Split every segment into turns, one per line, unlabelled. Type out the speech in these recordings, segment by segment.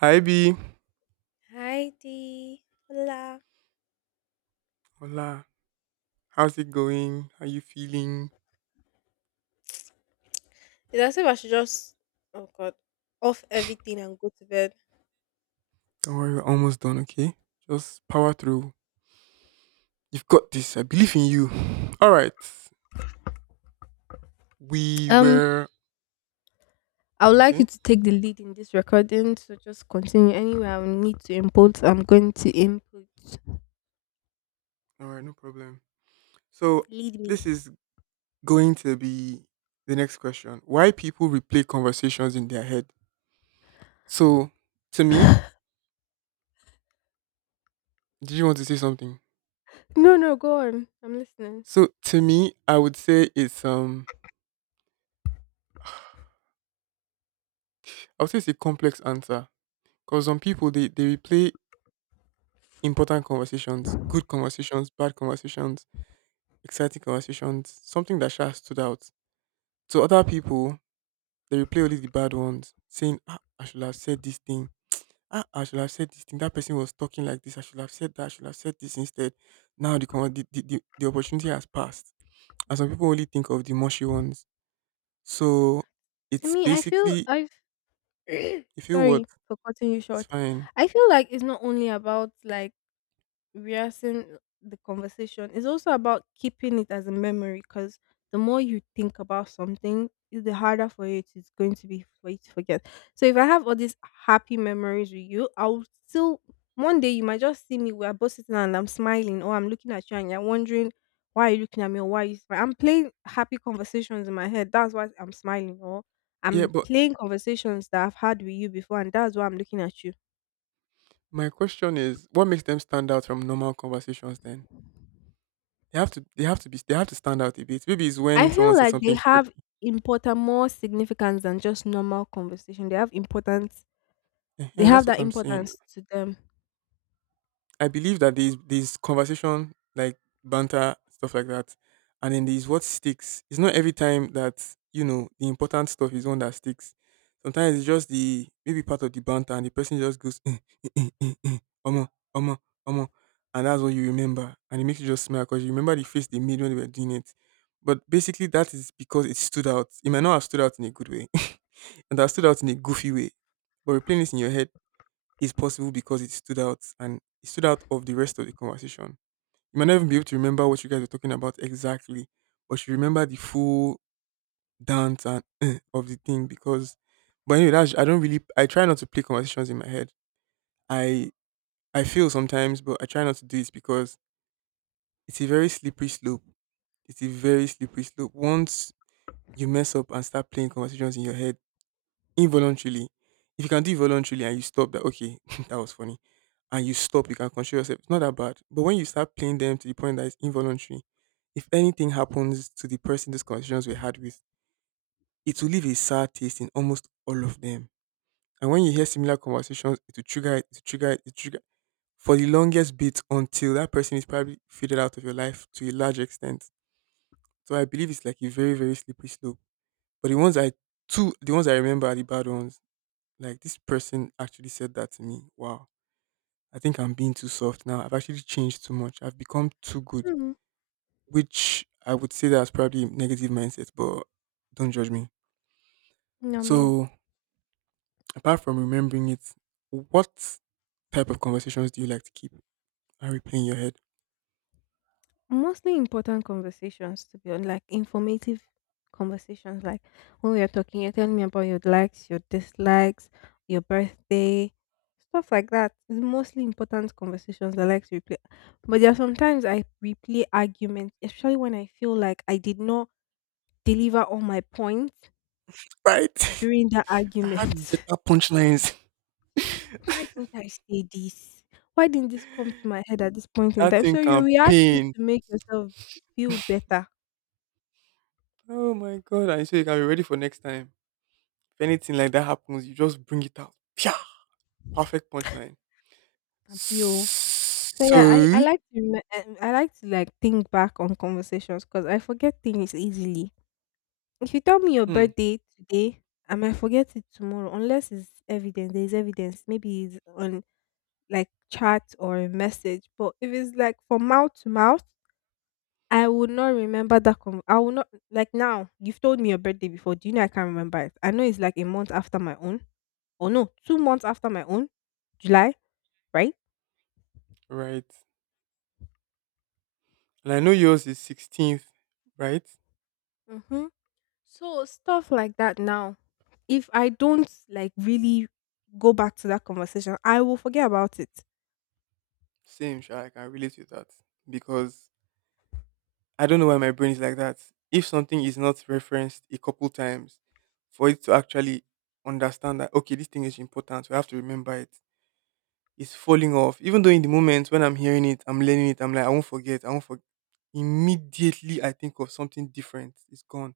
Hi B.
Hi Dee. Hola.
Hola. How's it going? How you feeling?
It's as if I should just, oh God, off everything and go to bed.
Don't worry, we're almost done, okay? Just power through. You've got this. I believe in you. Alright. We
Um,
were
I would like you
okay.
to take the lead in this recording, so just continue. Anyway, I will need to input. I'm going to input.
Alright, no problem. So
Lead me.
this is going to be the next question. Why people replay conversations in their head? So to me, did you want to say something?
No, no, go on. I'm listening.
So to me, I would say it's I would say it's a complex answer. Because some people they replay important conversations, good conversations, bad conversations, exciting conversations, something that Sha stood out. To other people, they replay only the bad ones, saying, ah, I should have said this thing. Ah, I should have said this thing. That person was talking like this. I should have said that. I should have said this instead. Now the conver- the opportunity has passed. And some people only think of the mushy ones. So
I
it's
mean, I feel
basically,
I've
if you what,
sorry for cutting you
it's
short.
fine.
I feel like it's not only about like rehearsing the conversation is also about keeping it as a memory because the more you think about something the harder for you it is going to be for you to forget, so if I have all these happy memories with you, I'll still one day you might just see me, we're both sitting and I'm smiling or I'm looking at you and you're wondering why are you looking at me or why are you smiling? I'm playing happy conversations in my head, that's why I'm smiling, or
Yeah,
I'm
but
playing conversations that I've had with you before, and that's why I'm looking at you.
my question is, what makes them stand out from normal conversations then? They have to be they have to stand out a bit. Maybe it's
I
when someone
feel
says
like they
something
have
quirky.
important, more significance than just normal conversation. They have importance. They
Ehen, that's
have
what
that
I'm saying.
importance to them.
I believe that there's conversation like banter stuff like that, and then there's what sticks. It's not every time that you know the important stuff is one that sticks. Sometimes it's just the maybe part of the banter, and the person just goes, "Eh, eh, eh, eh, eh, Omo, omo, omo," and that's what you remember, and it makes you just smile because you remember the face they made when they were doing it. But basically, that is because it stood out. It might not have stood out in a good way, and that stood out in a goofy way. But replaying this in your head is possible because it stood out and it stood out of the rest of the conversation. You might not even be able to remember what you guys were talking about exactly, but you remember the full dance and eh of the thing because. But anyway, that's I don't really I try not to play conversations in my head. I I feel sometimes, but I try not to do it because it's a very slippery slope. It's a very slippery slope. Once you mess up and start playing conversations in your head involuntarily. If you can do it voluntarily and you stop that, okay, that was funny. And you stop, you can control yourself. It's not that bad. But when you start playing them to the point that it's involuntary, if anything happens to the person these conversations were had with, it will leave a sad taste in almost all of them. And when you
Mm.
hear similar conversations, it will trigger it, it will trigger it, it will trigger for the longest bit until that person is probably faded out of your life to a large extent. So I believe it's like a very, very slippery slope. But the ones I remember are the bad ones. Like this person actually said that to me. Wow, I think I'm being too soft now. I've actually changed too much. I've become too good,
Mm,
which I would say that's probably negative mindset, but don't judge me.
no, no.
So, apart from remembering it, what type of conversations do you like to keep and replay in your head?
Mostly important conversations, to be honest, like informative conversations. Like when we are talking, you're telling me about your likes, your dislikes, your birthday, stuff like that. It's mostly important conversations I like to replay. But there are sometimes I replay arguments, especially when I feel like I did not deliver all my points
Right. If
during that
I had
argument.
better punchlines,
Why didn't I say this? Why didn't this come to my head at this point in
that
time?
thing
So you
can
react is
pain.
to make yourself feel better.
Oh my god! And so you can be ready for next time. If anything like that happens, you just bring it out. Pia! Perfect punchline.
and feel- So yeah, I
So
like to I like to like think back on conversations because I forget things easily. If you tell me your
Hmm.
birthday today, I might forget it tomorrow unless it's evident. There is evidence. Maybe it's on like chat or a message. But if it's like from mouth to mouth, I would not remember that. I will not like now. You've told me your birthday before. Do you know I can't remember it? I know it's like a month after my own, or no, 2 months after my own, July, right?
Right. And I know yours is 16th, right?
Mm-hmm. So stuff like that. Now, if I don't like really go back to that conversation, I will forget about it.
Same, sure, I can relate with that because I don't know why my brain is like that. If something is not referenced a couple times, for it to actually understand that okay, this thing is important, we have to remember it. It's falling off. Even though in the moment when I'm hearing it, I'm learning it, I'm like, I won't forget, I won't forget. Immediately, I think of something different. It's gone.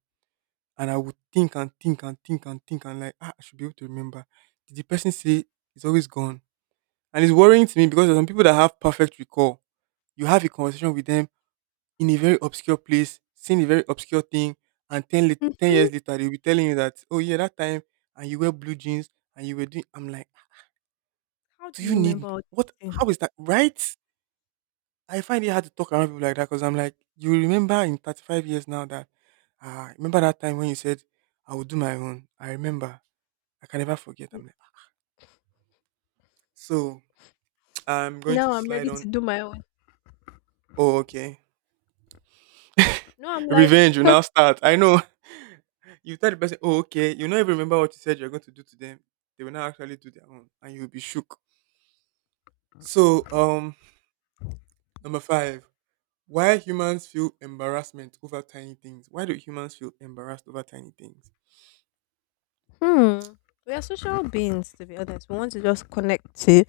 And I would think and think and think and think and like, ah, I should be able to remember. Did the person say it's always gone? And it's worrying to me because there are some people that have perfect recall. You have a conversation with them in a very obscure place, saying a very obscure thing, and 10
Hmm.
years later, they'll be telling you that, oh, yeah, that time, and you wear blue jeans, and you were doing, I'm like,
How
do
do
you
you
need,
remember all this
what,
thing?
how is that, right? I find it hard to talk around people like that because I'm like, you remember in 35 years now that, ah, remember that time when you said, I will do my own. I remember. I can never forget.
N-
I'm like, "Ah." So I'm going to
Now I'm
slide
ready
on.
to do my own.
Oh, okay.
No, I'm like,
Revenge will now start. I know. You tell the person, oh, okay. You not even remember what you said you're going to do to them. They will now actually do their own, and you'll be shook. So, number 5. Why humans feel embarrassment over tiny things? Why do humans feel embarrassed over tiny things?
hmm. We are social beings, to be honest. We want to just connect to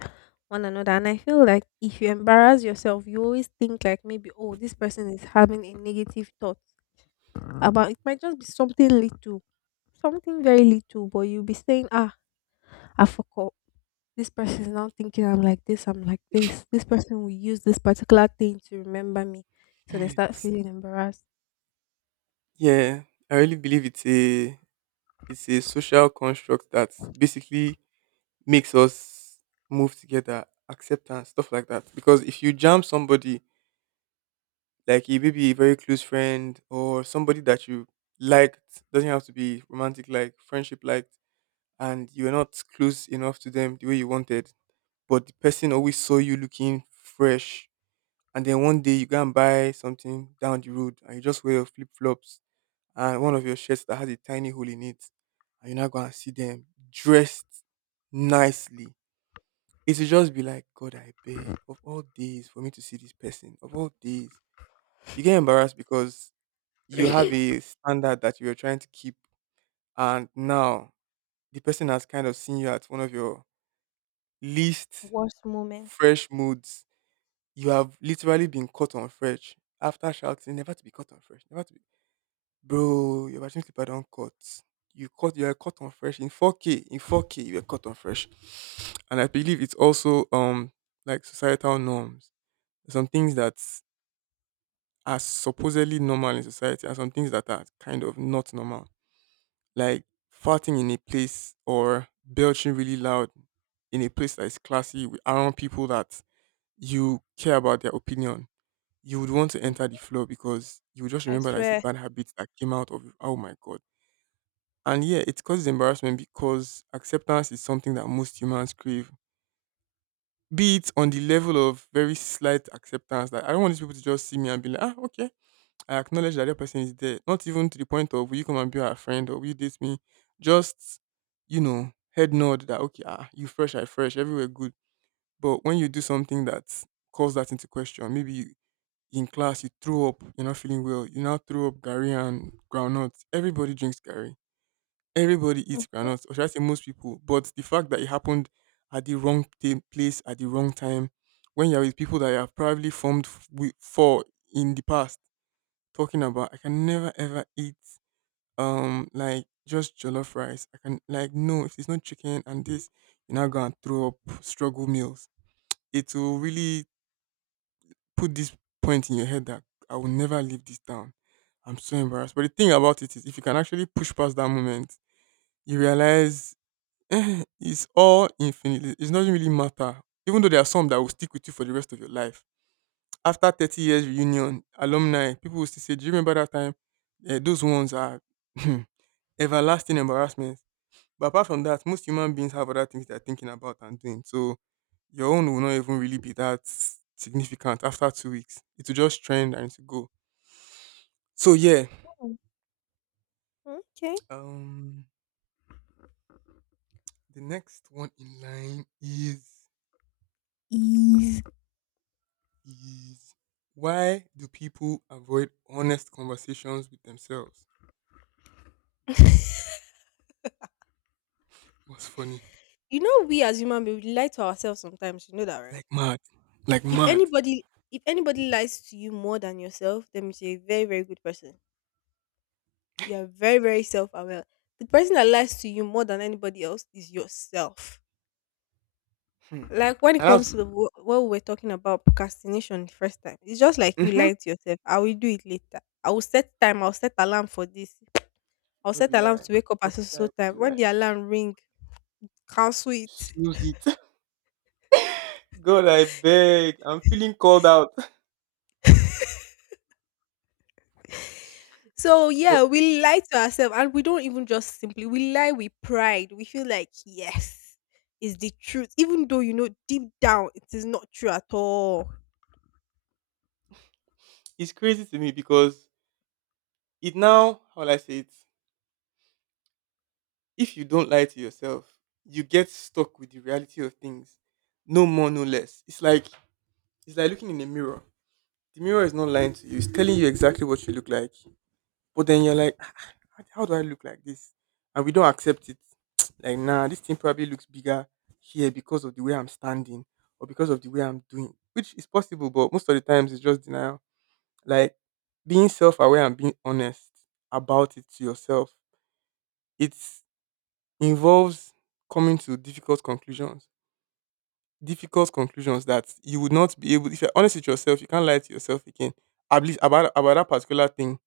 one another. And I feel like if you embarrass yourself, you always think like maybe, oh, this person is having a negative thought about it. Might just be something little, something very little, but you'll be saying, ah, I forgot. This person is now thinking I'm like this, I'm like this. This person will use this particular thing to remember me. So they start
S-
feeling embarrassed.
Yeah, I really believe it's a social construct that basically makes us move together, acceptance, stuff like that. Because if you jam somebody, like a maybe a very close friend or somebody that you liked, doesn't have to be romantic like friendship liked, and you're not close enough to them the way you wanted, but the person always saw you looking fresh, and then one day you go and buy something down the road, and you just wear your flip flops and one of your shirts that has a tiny hole in it, and you now go and see them dressed nicely. It will just be like, "God, I beg of all days for me to see this person, of all days." You get embarrassed because you have a standard that you're trying to keep, and now the person has kind of seen you at one of your least
Worst moment.
fresh moods. You have literally been caught on fresh after shouting, "Never to be caught on fresh, never to be." Bro, your bathroom slipper don cut. You caught, you are caught on fresh in 4K. In 4K, you were caught on fresh, and I believe it's also like societal norms. Some things that are supposedly normal in society and some things that are kind of not normal. Like farting in a place or belching really loud in a place that is classy with around people that you care about their opinion. You would want to
Mm,
enter the floor because you would just
I
remember that it's a
swear.
bad habit that came out of oh my god. And yeah, it causes embarrassment because acceptance is something that most humans crave. Be it on the level of very slight acceptance, like I don't want these people to just see me and be like, ah, okay, I acknowledge that the person is there. Not even to the point of will you come and be our friend or will you date me? Just, you know, head nod that okay, ah, you fresh, I fresh, everywhere good. But when you do something that calls that into question, maybe you, in class you threw up, you're not feeling well, you now threw up Gary and groundnuts. Everybody drinks Gary. Everybody eats
Mhm.
groundnuts, or should I say most people. But the fact that it happened at the wrong place at the wrong time, when you're with people that you have probably formed with, for in the past talking about. I can never ever eat like just jollof rice. I can like no, if it's not chicken and this, you're not gonna throw up struggle meals. It will really put this point in your head that I will never live this down. I'm so embarrassed. But the thing about it is if you can actually push past that moment, you realize eh, it's all infinite. It doesn't really matter. Even though there are some that will stick with you for the rest of your life after 30 years reunion, alumni, people will still say, do you remember that time? Eh, those ones are everlasting embarrassments. But apart from that, most human beings have other things they're thinking about and doing. So your own will not even really be that significant after 2 weeks. It will just trend and it will go. So yeah.
Okay.
Um the next one in line is
Is.
is why do people avoid honest conversations with themselves? What's funny?
You know, we as human beings we lie to ourselves sometimes. You know that, right?
Like mad. Like
If
mad.
anybody, if anybody lies to you more than yourself, then you're a very, very good person. You are very, very self-aware. The person that lies to you more than anybody else is yourself.
Hmm.
Like when it
And that's
comes to the, what we were talking about procrastination the first time, it's just like you
Mm-hmm.
lied to yourself. I will do it later. I will set time. I'll set alarm for this. I'll
No be
set alarm
lie.
to wake up
No
at so
be
so so
lie. No be
time. When
lie.
the alarm ring, cancel it.
Snooze it. God, I beg. I'm feeling called out.
So
But
yeah, we lie to ourselves and we don't even just simply we lie with pride. We feel like yes is the truth, even though you know deep down it is not true at all.
it's crazy to me because it now, how will I say it? If you don't lie to yourself, you get stuck with the reality of things. No more, no less. It's like looking in a mirror. The mirror is not lying to you. It's telling you exactly what you look like. But then you're like, "Ah, how do I look like this?" And we don't accept it. Like, nah, this thing probably looks bigger here because of the way I'm standing or because of the way I'm doing, which is possible, but most of the times it's just denial. Like, being self aware and being honest about it to yourself, it involves coming to difficult conclusions. Difficult conclusions that you would not be able, if you're honest with yourself, you can't lie to yourself again, at least about that particular thing.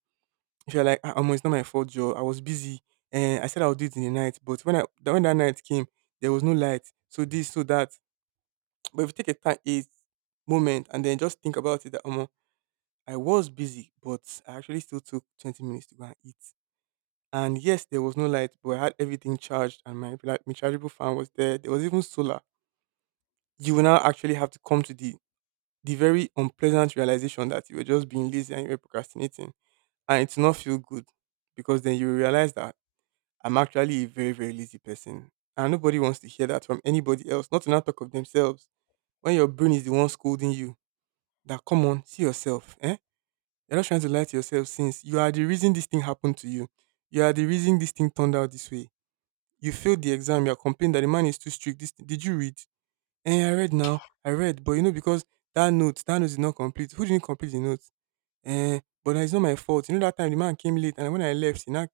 If you're like, "Ah, omo, it's not my fault, Joe. I was busy, and I said I'll do it in the night, but when that night came, there was no light. So this, so that." But if you take a moment and then just think about it, that omo, I was busy, but I actually still took 20 minutes to go and eat. And yes, there was no light, but I had everything charged, and my rechargeable fan was there. There was even solar. You will now actually have to come to the very unpleasant realization that you were just being lazy and you were procrastinating, and it's not feel good because then you realize that I'm actually a very, very lazy person. And nobody wants to hear that from anybody else, not to not talk of themselves. When your brain is the one scolding you, that come on, see yourself. Eh? You're not trying to lie to yourself since you are the reason this thing happened to you. You are the reason this thing turned out this way. You failed the exam, you're complaining that the man is too strict. This, did you read? Eh, I read now. I read. But you know, because that note is not complete. Who didn't complete the note? Eh, but it's not my fault. You know, that time the man came late and when I left, he now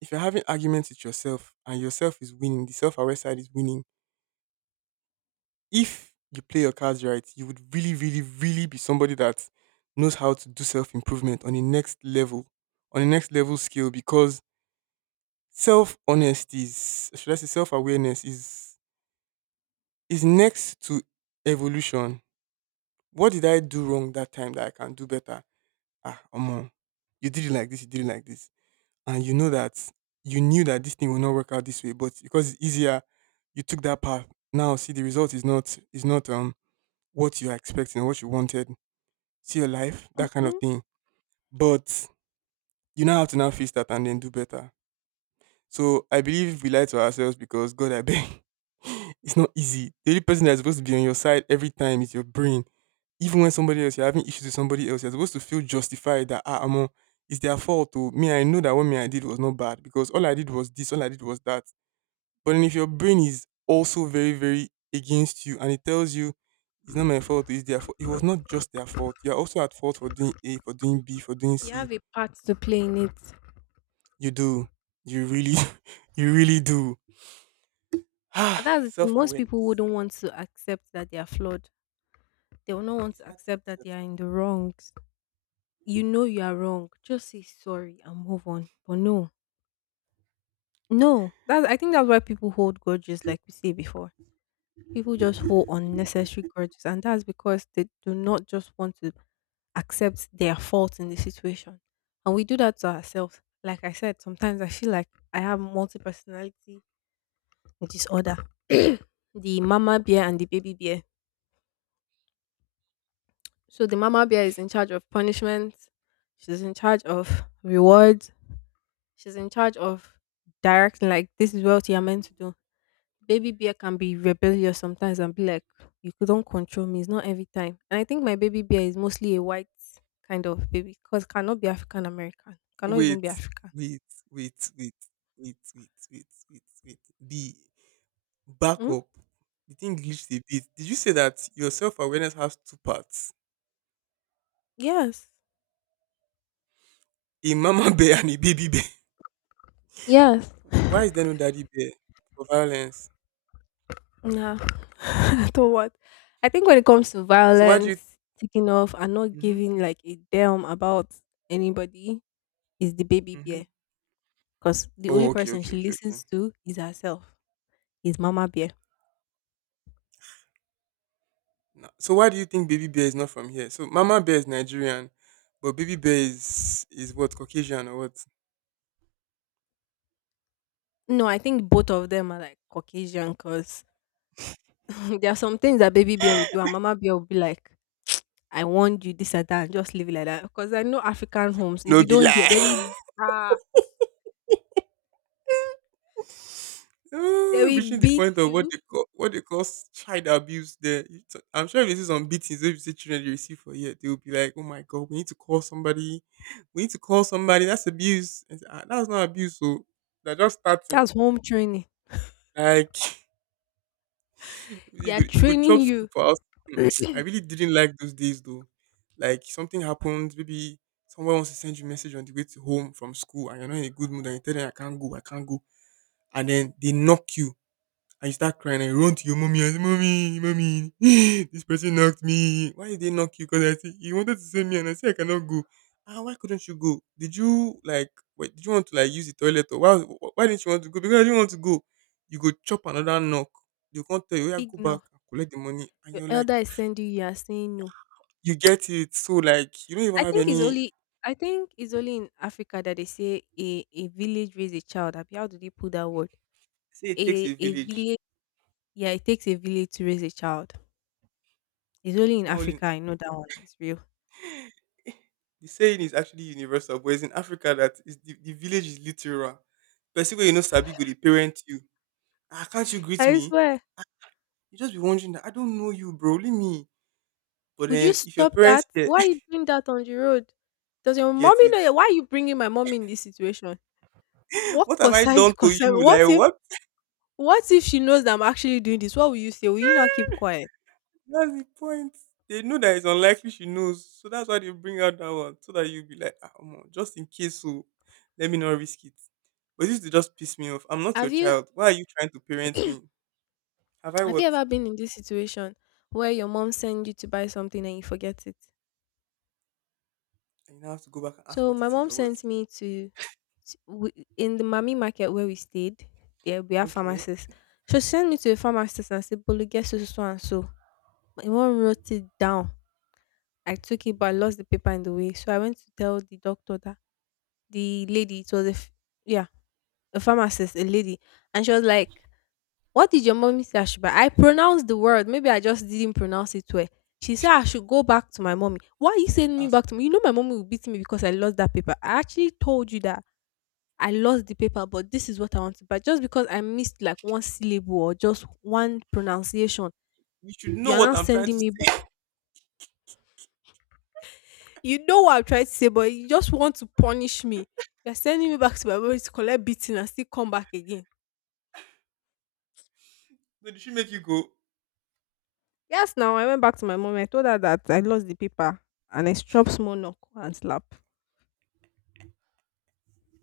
if you're having arguments with yourself and yourself is winning, the self aware side is winning, if you play your cards right, you would really, really, really be somebody that knows how to do self improvement on the next level, on the next level scale because self honesty is, should I say, self awareness is next to evolution. What did I do wrong that time that I can do better? Ah, omo, you did it like this and you knew that this thing will not work out this way, but because it's easier, you took that path. Now see, the result is not what you are expecting or what you wanted. See your life, that kind of
Hmm.
thing. But you now have to now face that and then do better. So I believe we lie to ourselves because God I beg. It's not easy. The only person that's supposed to be on your side every time is your brain. Even when somebody else you're having issues with somebody else, you're supposed to feel justified that ah, amo, it's their fault. Oh, me, I know that what me I did was not bad because all I did was this, all I did was that. But then if your brain is also very, very against you and it tells you it's not my fault, it's their fault. It was not just their fault. You're also at fault for doing A, for doing B, for doing
You
C.
have a part to play in it.
You do. You really, you really do.
But
Ah,
that's the thing,
self
most people
awareness.
wouldn't want to accept that they are flawed. They will not want
It's
to
hard to
accept that they
accept
are in
now.
the wrongs. You know you are wrong. Just say sorry and move on. But no, no. That I think that's why people hold grudges, like we said before. People just hold unnecessary grudges, and that's because they do not just want to accept their fault in the situation. And we do that to ourselves. Like I said, sometimes I feel like I have multi personality disorder. The mama bear and the baby bear. So the mama bear is in charge of punishment. She's in charge of rewards. She's in charge of directing like this is what you're meant to do. Baby bear can be rebellious sometimes and be like, you don't control me. It's not every time. And I think my baby bear is mostly a white kind of baby because cannot be African American. Cannot
Wait,
even be African.
wait, wait, wait, wait, wait, wait, wait, wait. The
Mm?
backup, the thing glitched a bit. Did you say that your self awareness has two parts?
Yes.
A mama bear and a baby bear.
Yes.
Why is there no daddy bear for violence?
Nah. I don't want. I think when it
Okay.
comes to
So why do you?
violence, taking off and not
Mm-hmm.
giving like a damn about anybody is the baby
Mm-hmm.
bear, because the only
Oh, okay,
person
okay,
she
okay, okay.
listens to is herself, is Mama Bear.
Nah. So why do you think baby bear is not from here? So mama bear is Nigerian, but baby bear is what, Caucasian or what?
No, I think both of them are like Caucasian because there are some things that baby bear will do, and mama bear will be like, I want you this and that, and just leave it like that. Because I know African homes, if
No
you
be
don't hear, they
lie.
will, ah, they
Ah, reaching
will
the
beat
point of what
you.
they call s- child abuse. There, you t- I'm sure if this is on beatings, if you see children they receive for year, they will be like, "Oh my god, we need to call somebody. We need to call somebody. That's abuse." And say, ah, that's not abuse. So they're just starting.
That's home training.
Like,
They are
you could
training
chop school
you.
for us. Hmm, I really didn't like those days though. Like something happened, maybe someone wants to send you a message on the way to home from school, and you're not in a good mood, and you tell them I can't go, and then they knock you and you start crying and you run to your mommy and say, "Mommy, mommy, this person knocked me." "Why did they knock you?" "Because I said he wanted to send me and I said I cannot go." "Ah, why couldn't you go? Did you did you want to like use the toilet or why didn't you want to go?" "Because I didn't want to go." You go chop another knock. You can't tell you, "Oh, yeah, go back
Ignore.
and collect the money." And
Your
you're like,
elder
"Ah,
is sending you, you are saying no.
you get it." So like you don't even
I
have
think it's
any,
only I think it's only in Africa that they say a village raise a child. Abi, how do they put that word?
say it takes a
A
village.
village Yeah, it takes a village to raise a child. It's only
It's
in
not only
Africa, I know that one is real.
the saying is actually universal, but it's in Africa that is the village is literal. Person where you know sabi go they parent you. Ah, can't you greet
I
me?
swear.
You just be wondering that I don't know you, bro. Leave me. But
Would you
then if your
stop
parents
that?
get
Why are you doing that on the road? Does your
get
mommy
it,
know? Why are you bringing my mommy in this situation? What
what have I
concern?
done to
Concern?
you?
What
Like
if?
what?
What if she knows that I'm actually doing this? What will you say? Will you not keep quiet?
That's the point. They know that it's unlikely she knows, so that's why they bring out that one so that you'll be like, ah, omo, just in case, so let me not risk it. But this to just piss me off. I'm not your
Have you
child. Why are you trying to parent me? Have I
Have
what?
you ever been in this situation where your mom sent you to buy something and you forget it?
And you now have to go back and ask
So
what
my
it is
mom
or what.
sent me to, to in the mommy market where we stayed. There we have
Okay.
pharmacists. She sent me to a pharmacist and said, "Bolu, get so so so and so." My mom wrote it down. I took it, but I lost the paper in the way. So I went to tell the doctor that the lady, it was yeah, a pharmacist, a lady, and she was like, "What did your mommy say I should buy?" I pronounced the word. Maybe I just didn't pronounce it well. She said I should go back to my mommy. Why are you sending me
Ask.
back to me? You know my mommy will beat me because I lost that paper. I actually told you that I lost the paper, but this is what I want to buy. Just because I missed like one syllable or just one pronunciation,
You should
you
know
are
what
now
I'm trying to
sending me.
say.
You know what I'm trying to say, but you just want to punish me. You're sending me back to my mom to collect beating and still come back again.
So did she make you go?
Yes, now I went back to my mom. I told her that I lost the paper and I struck small knock and slap.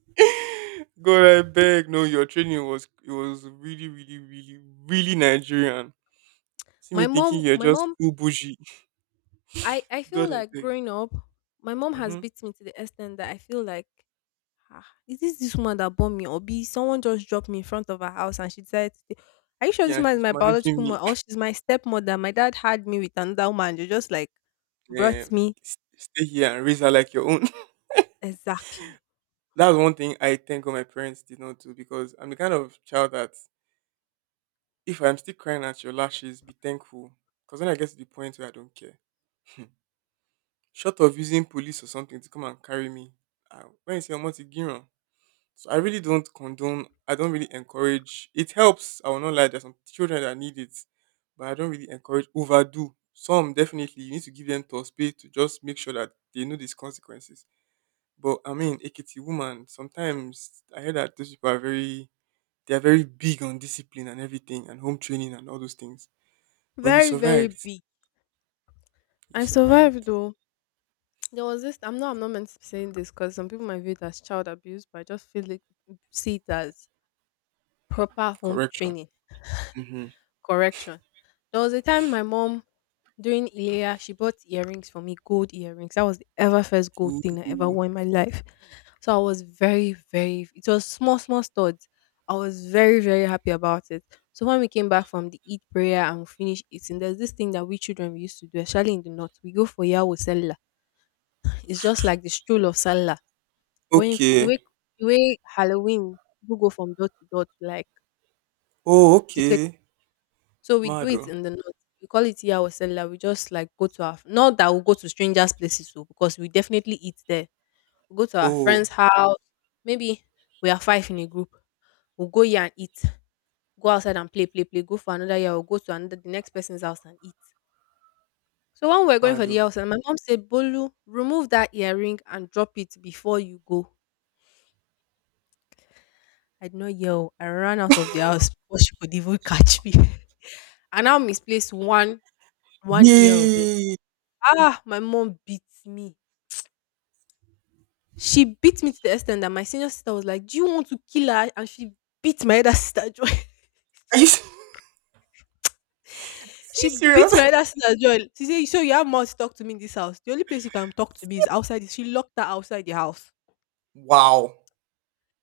God, I beg. No, your training was, it was really, really, really, really Nigerian. See me
My
thinking
mom,
you're
my
just
mom,
full bougie.
I, I feel
God, I
like
beg.
growing up, my mom has
Mm-hmm.
beat me to the extent that I feel like ah, is this this woman that bought me, or B, someone just dropped me in front of her house and she decided to stay? Are you sure this
Yeah, and
woman is
she's
my
managing
biological
me.
mother or she's my stepmother? My dad had me with another woman. They just like
Yeah,
brought me
s- stay here and raise her like your own.
exactly.
That's one thing I thank God my parents did not do because I'm the kind of child that if I'm still crying at your lashes, be thankful. Because when I get to the point where I don't care. Short of using police or something to come and carry me, I, when you say I'm to Giron, so I really don't condone. I don't really encourage. It helps. I will not lie. There's some children that need it, but I don't really encourage overdo. Some definitely you need to give them to space to just make sure that they know these consequences. But I mean, Ekiti woman. Sometimes I hear that those people are very. They are very big on discipline and everything, and home training and all those things. But you
Very, very
survived.
big.
You
I survived
survived.
though. There was this. I'm not meant to be saying this because some people might view it as child abuse, but I just feel it, see it as proper home
Correction.
training.
Mm-hmm.
Correction. There was a time my mom during Ilea, she bought earrings for me, gold earrings. That was the ever first gold thing I ever
Ooh.
wore in my life. So I was very, very it was small, small studs. I was very, very happy about it. So when we came back from the Eid prayer and we finished eating, there's this thing that we children we used to do, especially in the north. We go for Yahweh Sella. It's just like the stroll of Sella. Going f the way
Okay.
the way Halloween people go from door to door to like
Oh,
take.
okay.
So we do it
Mado.
in the north. We call it iya osela. We just like go to our not that we go to strangers' places so because we definitely eat there. We go to our friends'
Oh,
house. Maybe we are five in a group. We'll go here and eat. Go outside and play, play, play. Go for another year. We'll go to another the next person's house and eat. So when we're going for
mado.
the house, and my mom said, "Bolu, remove that earring and drop it before you go." I did not yell. I ran out of the house before she could even catch me. I now misplaced one ear of it.
Yay!
Ah, my mom beat me. She beat me to the extent that my senior sister was like, "Do you want to kill her?" And she beat my elder sister Joy.
Are you are you
She beat
serious?
my elder sister Joy. She said, "So you have mouth to talk to me in this house. The only place you can talk to me is outside." She locked her outside the house.
Wow.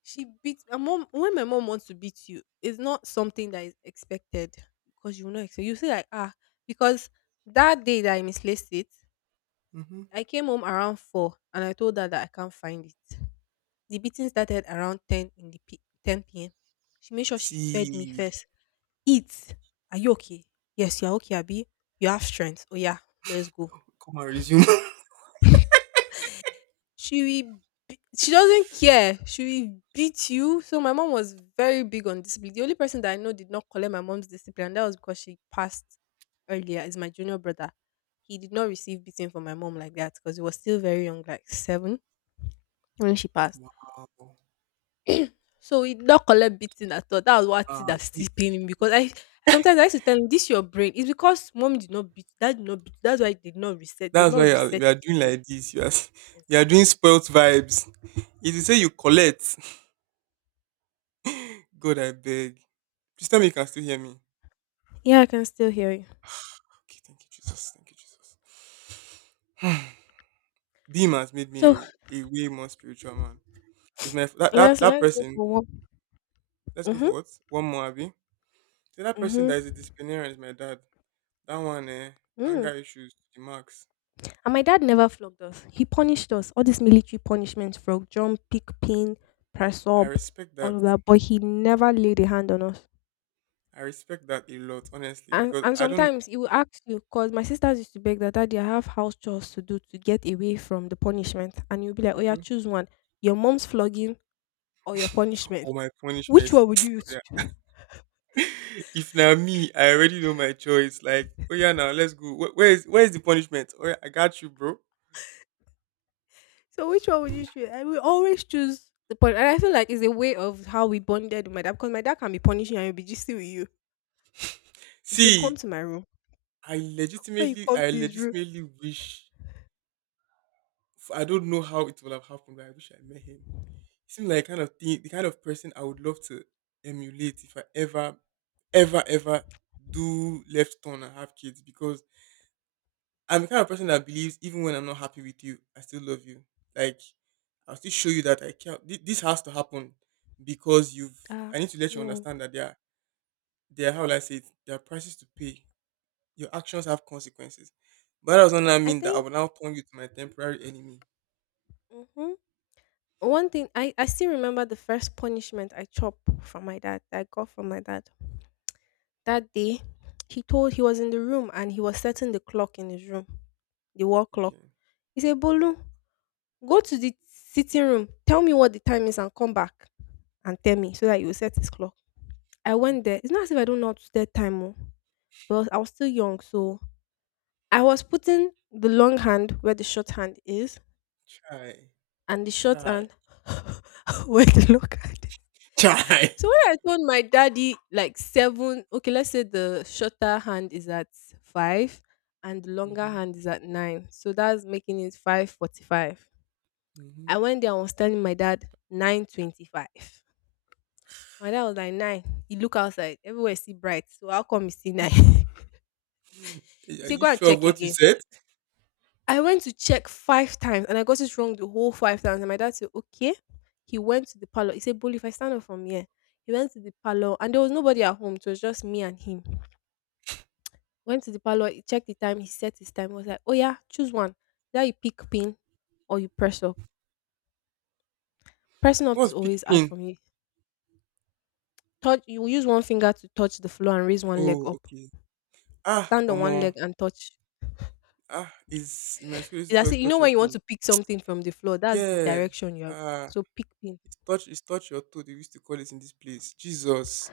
She beat my mom. When my mom wants to beat you, it's not something that is expected because you will not expect. You say like, ah, because that day that I misplaced it,
Mhm.
I came home around 4 and I told her that I can't find it. The beating started around 10 in the p- 10 p.m. She made sure she fed me
See,
first. Eat. Are you okay? Yes, you're okay, Abby. You have strength. Oh yeah, let's go.
come and resume.
She will be- she doesn't care. She will beat you. So my mom was very big on discipline. The only person that I know did not collect my mom's discipline, and that was because she passed earlier, is my junior brother. He did not receive beating from my mom like that because he was still very young, like 7 when she passed.
Wow.
So it not collect beating at all. That was what thing
Ah,
that's
you-
still paining him because I sometimes I used to tell him this your brain. It's because mommy did not beat, dad did not beat. That's why they did not reset. They did
that's why
not reset
you are
it
doing
for you.
like this. You are s- you are doing
Exactly.
spoilt vibes. If you say you collect, God, I beg. Please tell me you can still hear me.
Yeah, I can still hear you.
Okay, thank you, Jesus. Thank you, Jesus. Beam has made
So
me a way more spiritual man. Is my that, that
let's
that
let's go
person?
for one.
Let's go
Mhm.
for what? One more, Abby. The other person
Mhm.
that is a disciplinarian is my dad. That one, eh,
Mm.
anger issues to the max.
And my dad never flogged us. He punished us. All these military punishments, frog jump, pick pin, press
I
up,
respect
all
that.
of that. But he never laid a hand on us.
I respect that a lot, honestly,
And
because
and
I don't.
sometimes he will ask you, cause my sisters used to beg that daddy, I have house chores to do to get away from the punishment. And you'll be like, "Oh yeah,
Mhm.
choose one. Your mom's flogging or your punishment.
Oh my punishment.
Which
Is-
one would you
yeah.
choose?"
If now me, I already know my choice. Like, oh yeah, now let's go. Wh- where is the punishment? Oh yeah, I got you, bro.
So which one would you choose? I will always choose the point. And I feel like it's a way of how we bonded with my dad because my dad can be punishing you and he'll be gisting with you. You say, "Come
See,
to my room." When you come
I
to his room.
legitimately wish. I don't know how it would have happened, but I wish I met him. Seems like kind of thing, the kind of person I would love to emulate if I ever, ever, ever do left turn and have kids, because I'm the kind of person that believes even when I'm not happy with you, I still love you. Like, I'll still show you that I can't. This has to happen because you've...
Ah,
I need to let you
no.
understand that there are, there are, how will I say it? There are prices to pay. Your actions have consequences. But that does not
I
mean that I
think
will now turn you to my temporary enemy.
hmm one thing I still remember the first punishment I chopped from my dad that I got from my dad. That day, he was in the room and he was setting the clock in his room, the wall clock.
Okay.
He said, "Bolu, go to the sitting room, tell me what the time is and come back and tell me so that you will set his clock." I
Mm.
went there. It's not as if I don't know how to set time, oh, but I was still young, so I was putting the long hand where the short hand is
Try,
and the short
try,
hand where the long hand is.
try.
So when I told my daddy like seven, okay, let's say the shorter hand is at five and the longer
Hmm.
hand is at nine. So that's making it 5:45.
Hmm.
I went there and was telling my dad 9:25. My dad was like nine. He look outside. Everywhere see bright. So how come you see nine? He
Are
said,
you
"Go and
sure of
check
what you
again."
said?
I went to check five times and I got it wrong the whole five times. And my dad said, "Okay." He went to the parlor. He said, "Bully, if I stand up from here," he went to the parlor and there was nobody at home. It was just me and him. Went to the parlor, he checked the time, he set his time. He was like, "Oh yeah, choose one. Either you pick pin or you press up." Pressing up is
What's
always hard
pigpen?
for me. Touch you will use one finger to touch the floor and raise one leg
Oh,
up.
okay. Ah,
Stand on
omo.
one leg and touch.
Ah, is in my school used to
It's
call
as
it
if you know
touch your
when you want
toe.
to pick something from the floor, that's the
Yeah.
direction you're
Ah,
so pick pin.
it's touch, it's touch your toe. They used to call it in this place. Jesus,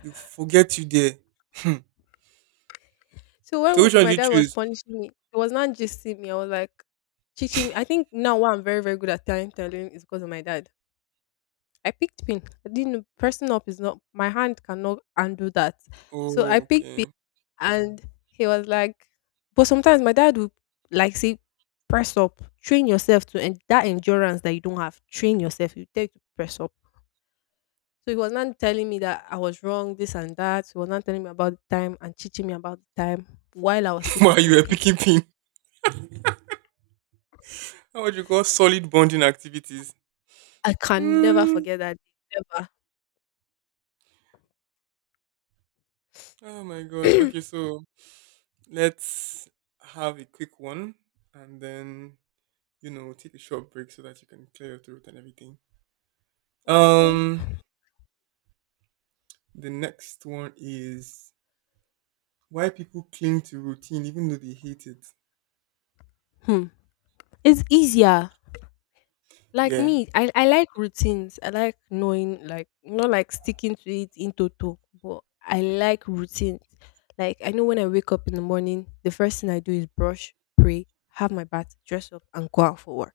you forget you there. Hmm. So
So
which
when
one do
my
you
dad was
choose?
punishing me, it was not just seeing me. I was like teaching me. I think now why I'm very, very good at time telling is because of my dad. I picked pin. I didn't pressing up is not my hand cannot undo that. So
Oh,
I picked pin.
okay.
And he was like, but sometimes my dad would like say, "press up, train yourself to" and that endurance that you don't have, train yourself. You take to press up. So he was not telling me that I was wrong, this and that. He was not telling me about the time and teaching me about the time while I was still
Wow, you
picking
were
pin.
picking pin. How would you call solid bonding activities?
I can never
Hmm.
forget that day. Never.
Oh my god. Okay, so let's have a quick one, and then take a short break so that you can clear your throat and everything.
Okay.
Um, the next one is why people cling to routine even though they hate it.
Hmm. It's easier like
Yeah.
me, I like routines. I like knowing, like, not like sticking to it in toto, but I like routines. Like, I know when I wake up in the morning, the first thing I do is brush, pray, have my bath, dress up, and go out for work.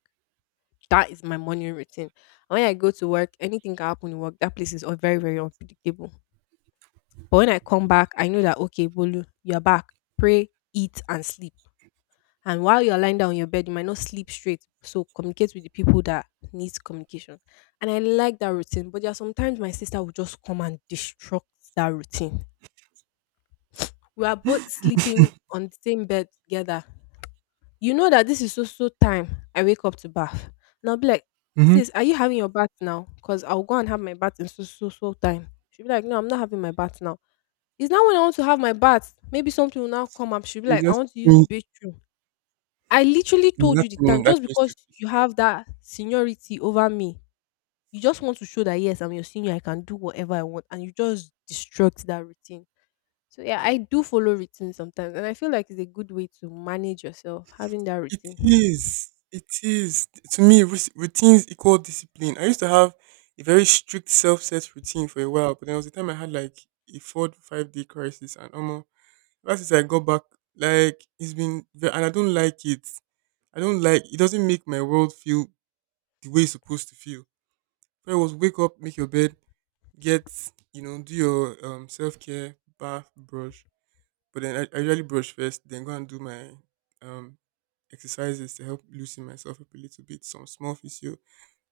That is my morning routine. And when I go to work, anything can happen in work. That place is all very, very unpredictable. But when I come back, I know that, okay, Bolu, you're back. Pray, eat, and sleep. And while you're lying down on your bed, you might not sleep straight. So communicate with the people that needs communication. And I like that routine. But there are sometimes my sister will just come and destruct that routine. We are both sleeping on the same bed together. You know that this is so so time I wake up to bath. And I'll be like,
Mm-hmm.
"sis, are you having your bath now? Because I'll go and have my bath in so so so time." She'll be like, "No, I'm not having my bath now. It's now when I want to have my bath." Maybe something will now come up. She'll be
You
like, "I
just
want to use the
think
bathroom." I literally told
that
you the time
thing that
just
used to
because
piss
you
me off.
have that seniority over me, you just want to show that yes, I'm your senior, I can do whatever I want, and you just destruct that routine. So yeah, I do follow routine sometimes, and I feel like it's a good way to manage yourself having that
It
routine.
is. It is to me. Routines equal discipline. I used to have a very strict self-set routine for a while, but there was a time I had like a 4 to 5 day crisis, and almost ever since I got back, like it's been, and I don't like it. I don't like. It doesn't make my world feel the way it's supposed to feel. Prayer was wake up, make your bed, get, you know, do your self care, bath, brush. But then I usually brush first, then go and do my um, exercises to help loosen myself up a little bit, some small physio.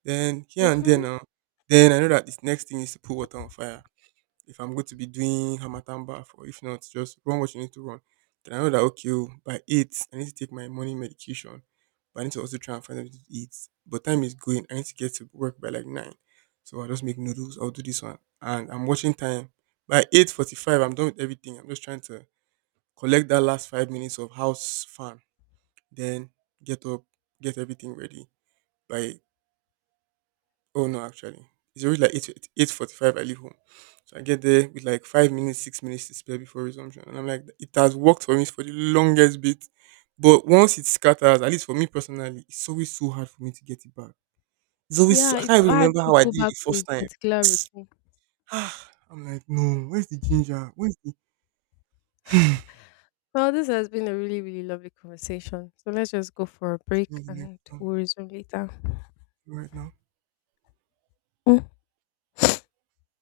Then here and there
Mm-hmm.
now, then I know that this next thing is to put water on fire if I'm going to be doing Hamatan bath, or if not, just run what you need to run. Then I know that, okay, oh, by 8, I need to take my morning medication. But I need to also try and find something to eat. But time is going, I need to get to work by like 9. So I'll just make noodles, I'll do this one. And I'm watching time. By 8:45 I'm done with everything. I'm just trying to collect that last 5 minutes of house fun. Then get up, get everything ready. By... Oh no, actually, it's always like eight forty five. I leave home, so I get there with like 5 minutes, 6 minutes to spare before resumption, and I'm like, it has worked for me for the longest bit, but once it scatters, at least for me personally, it's always so hard for me to get it back. It's always so,
Yeah,
I can't
it's
even
hard
remember
to
how I
go
did it
back
the
to a
first time.
particular routine.
I'm like, no, where's the ginger? Where's the
Well, this has been a really, really lovely conversation. So let's just go for a break
ginger next
and
one
we'll resume later.
right now?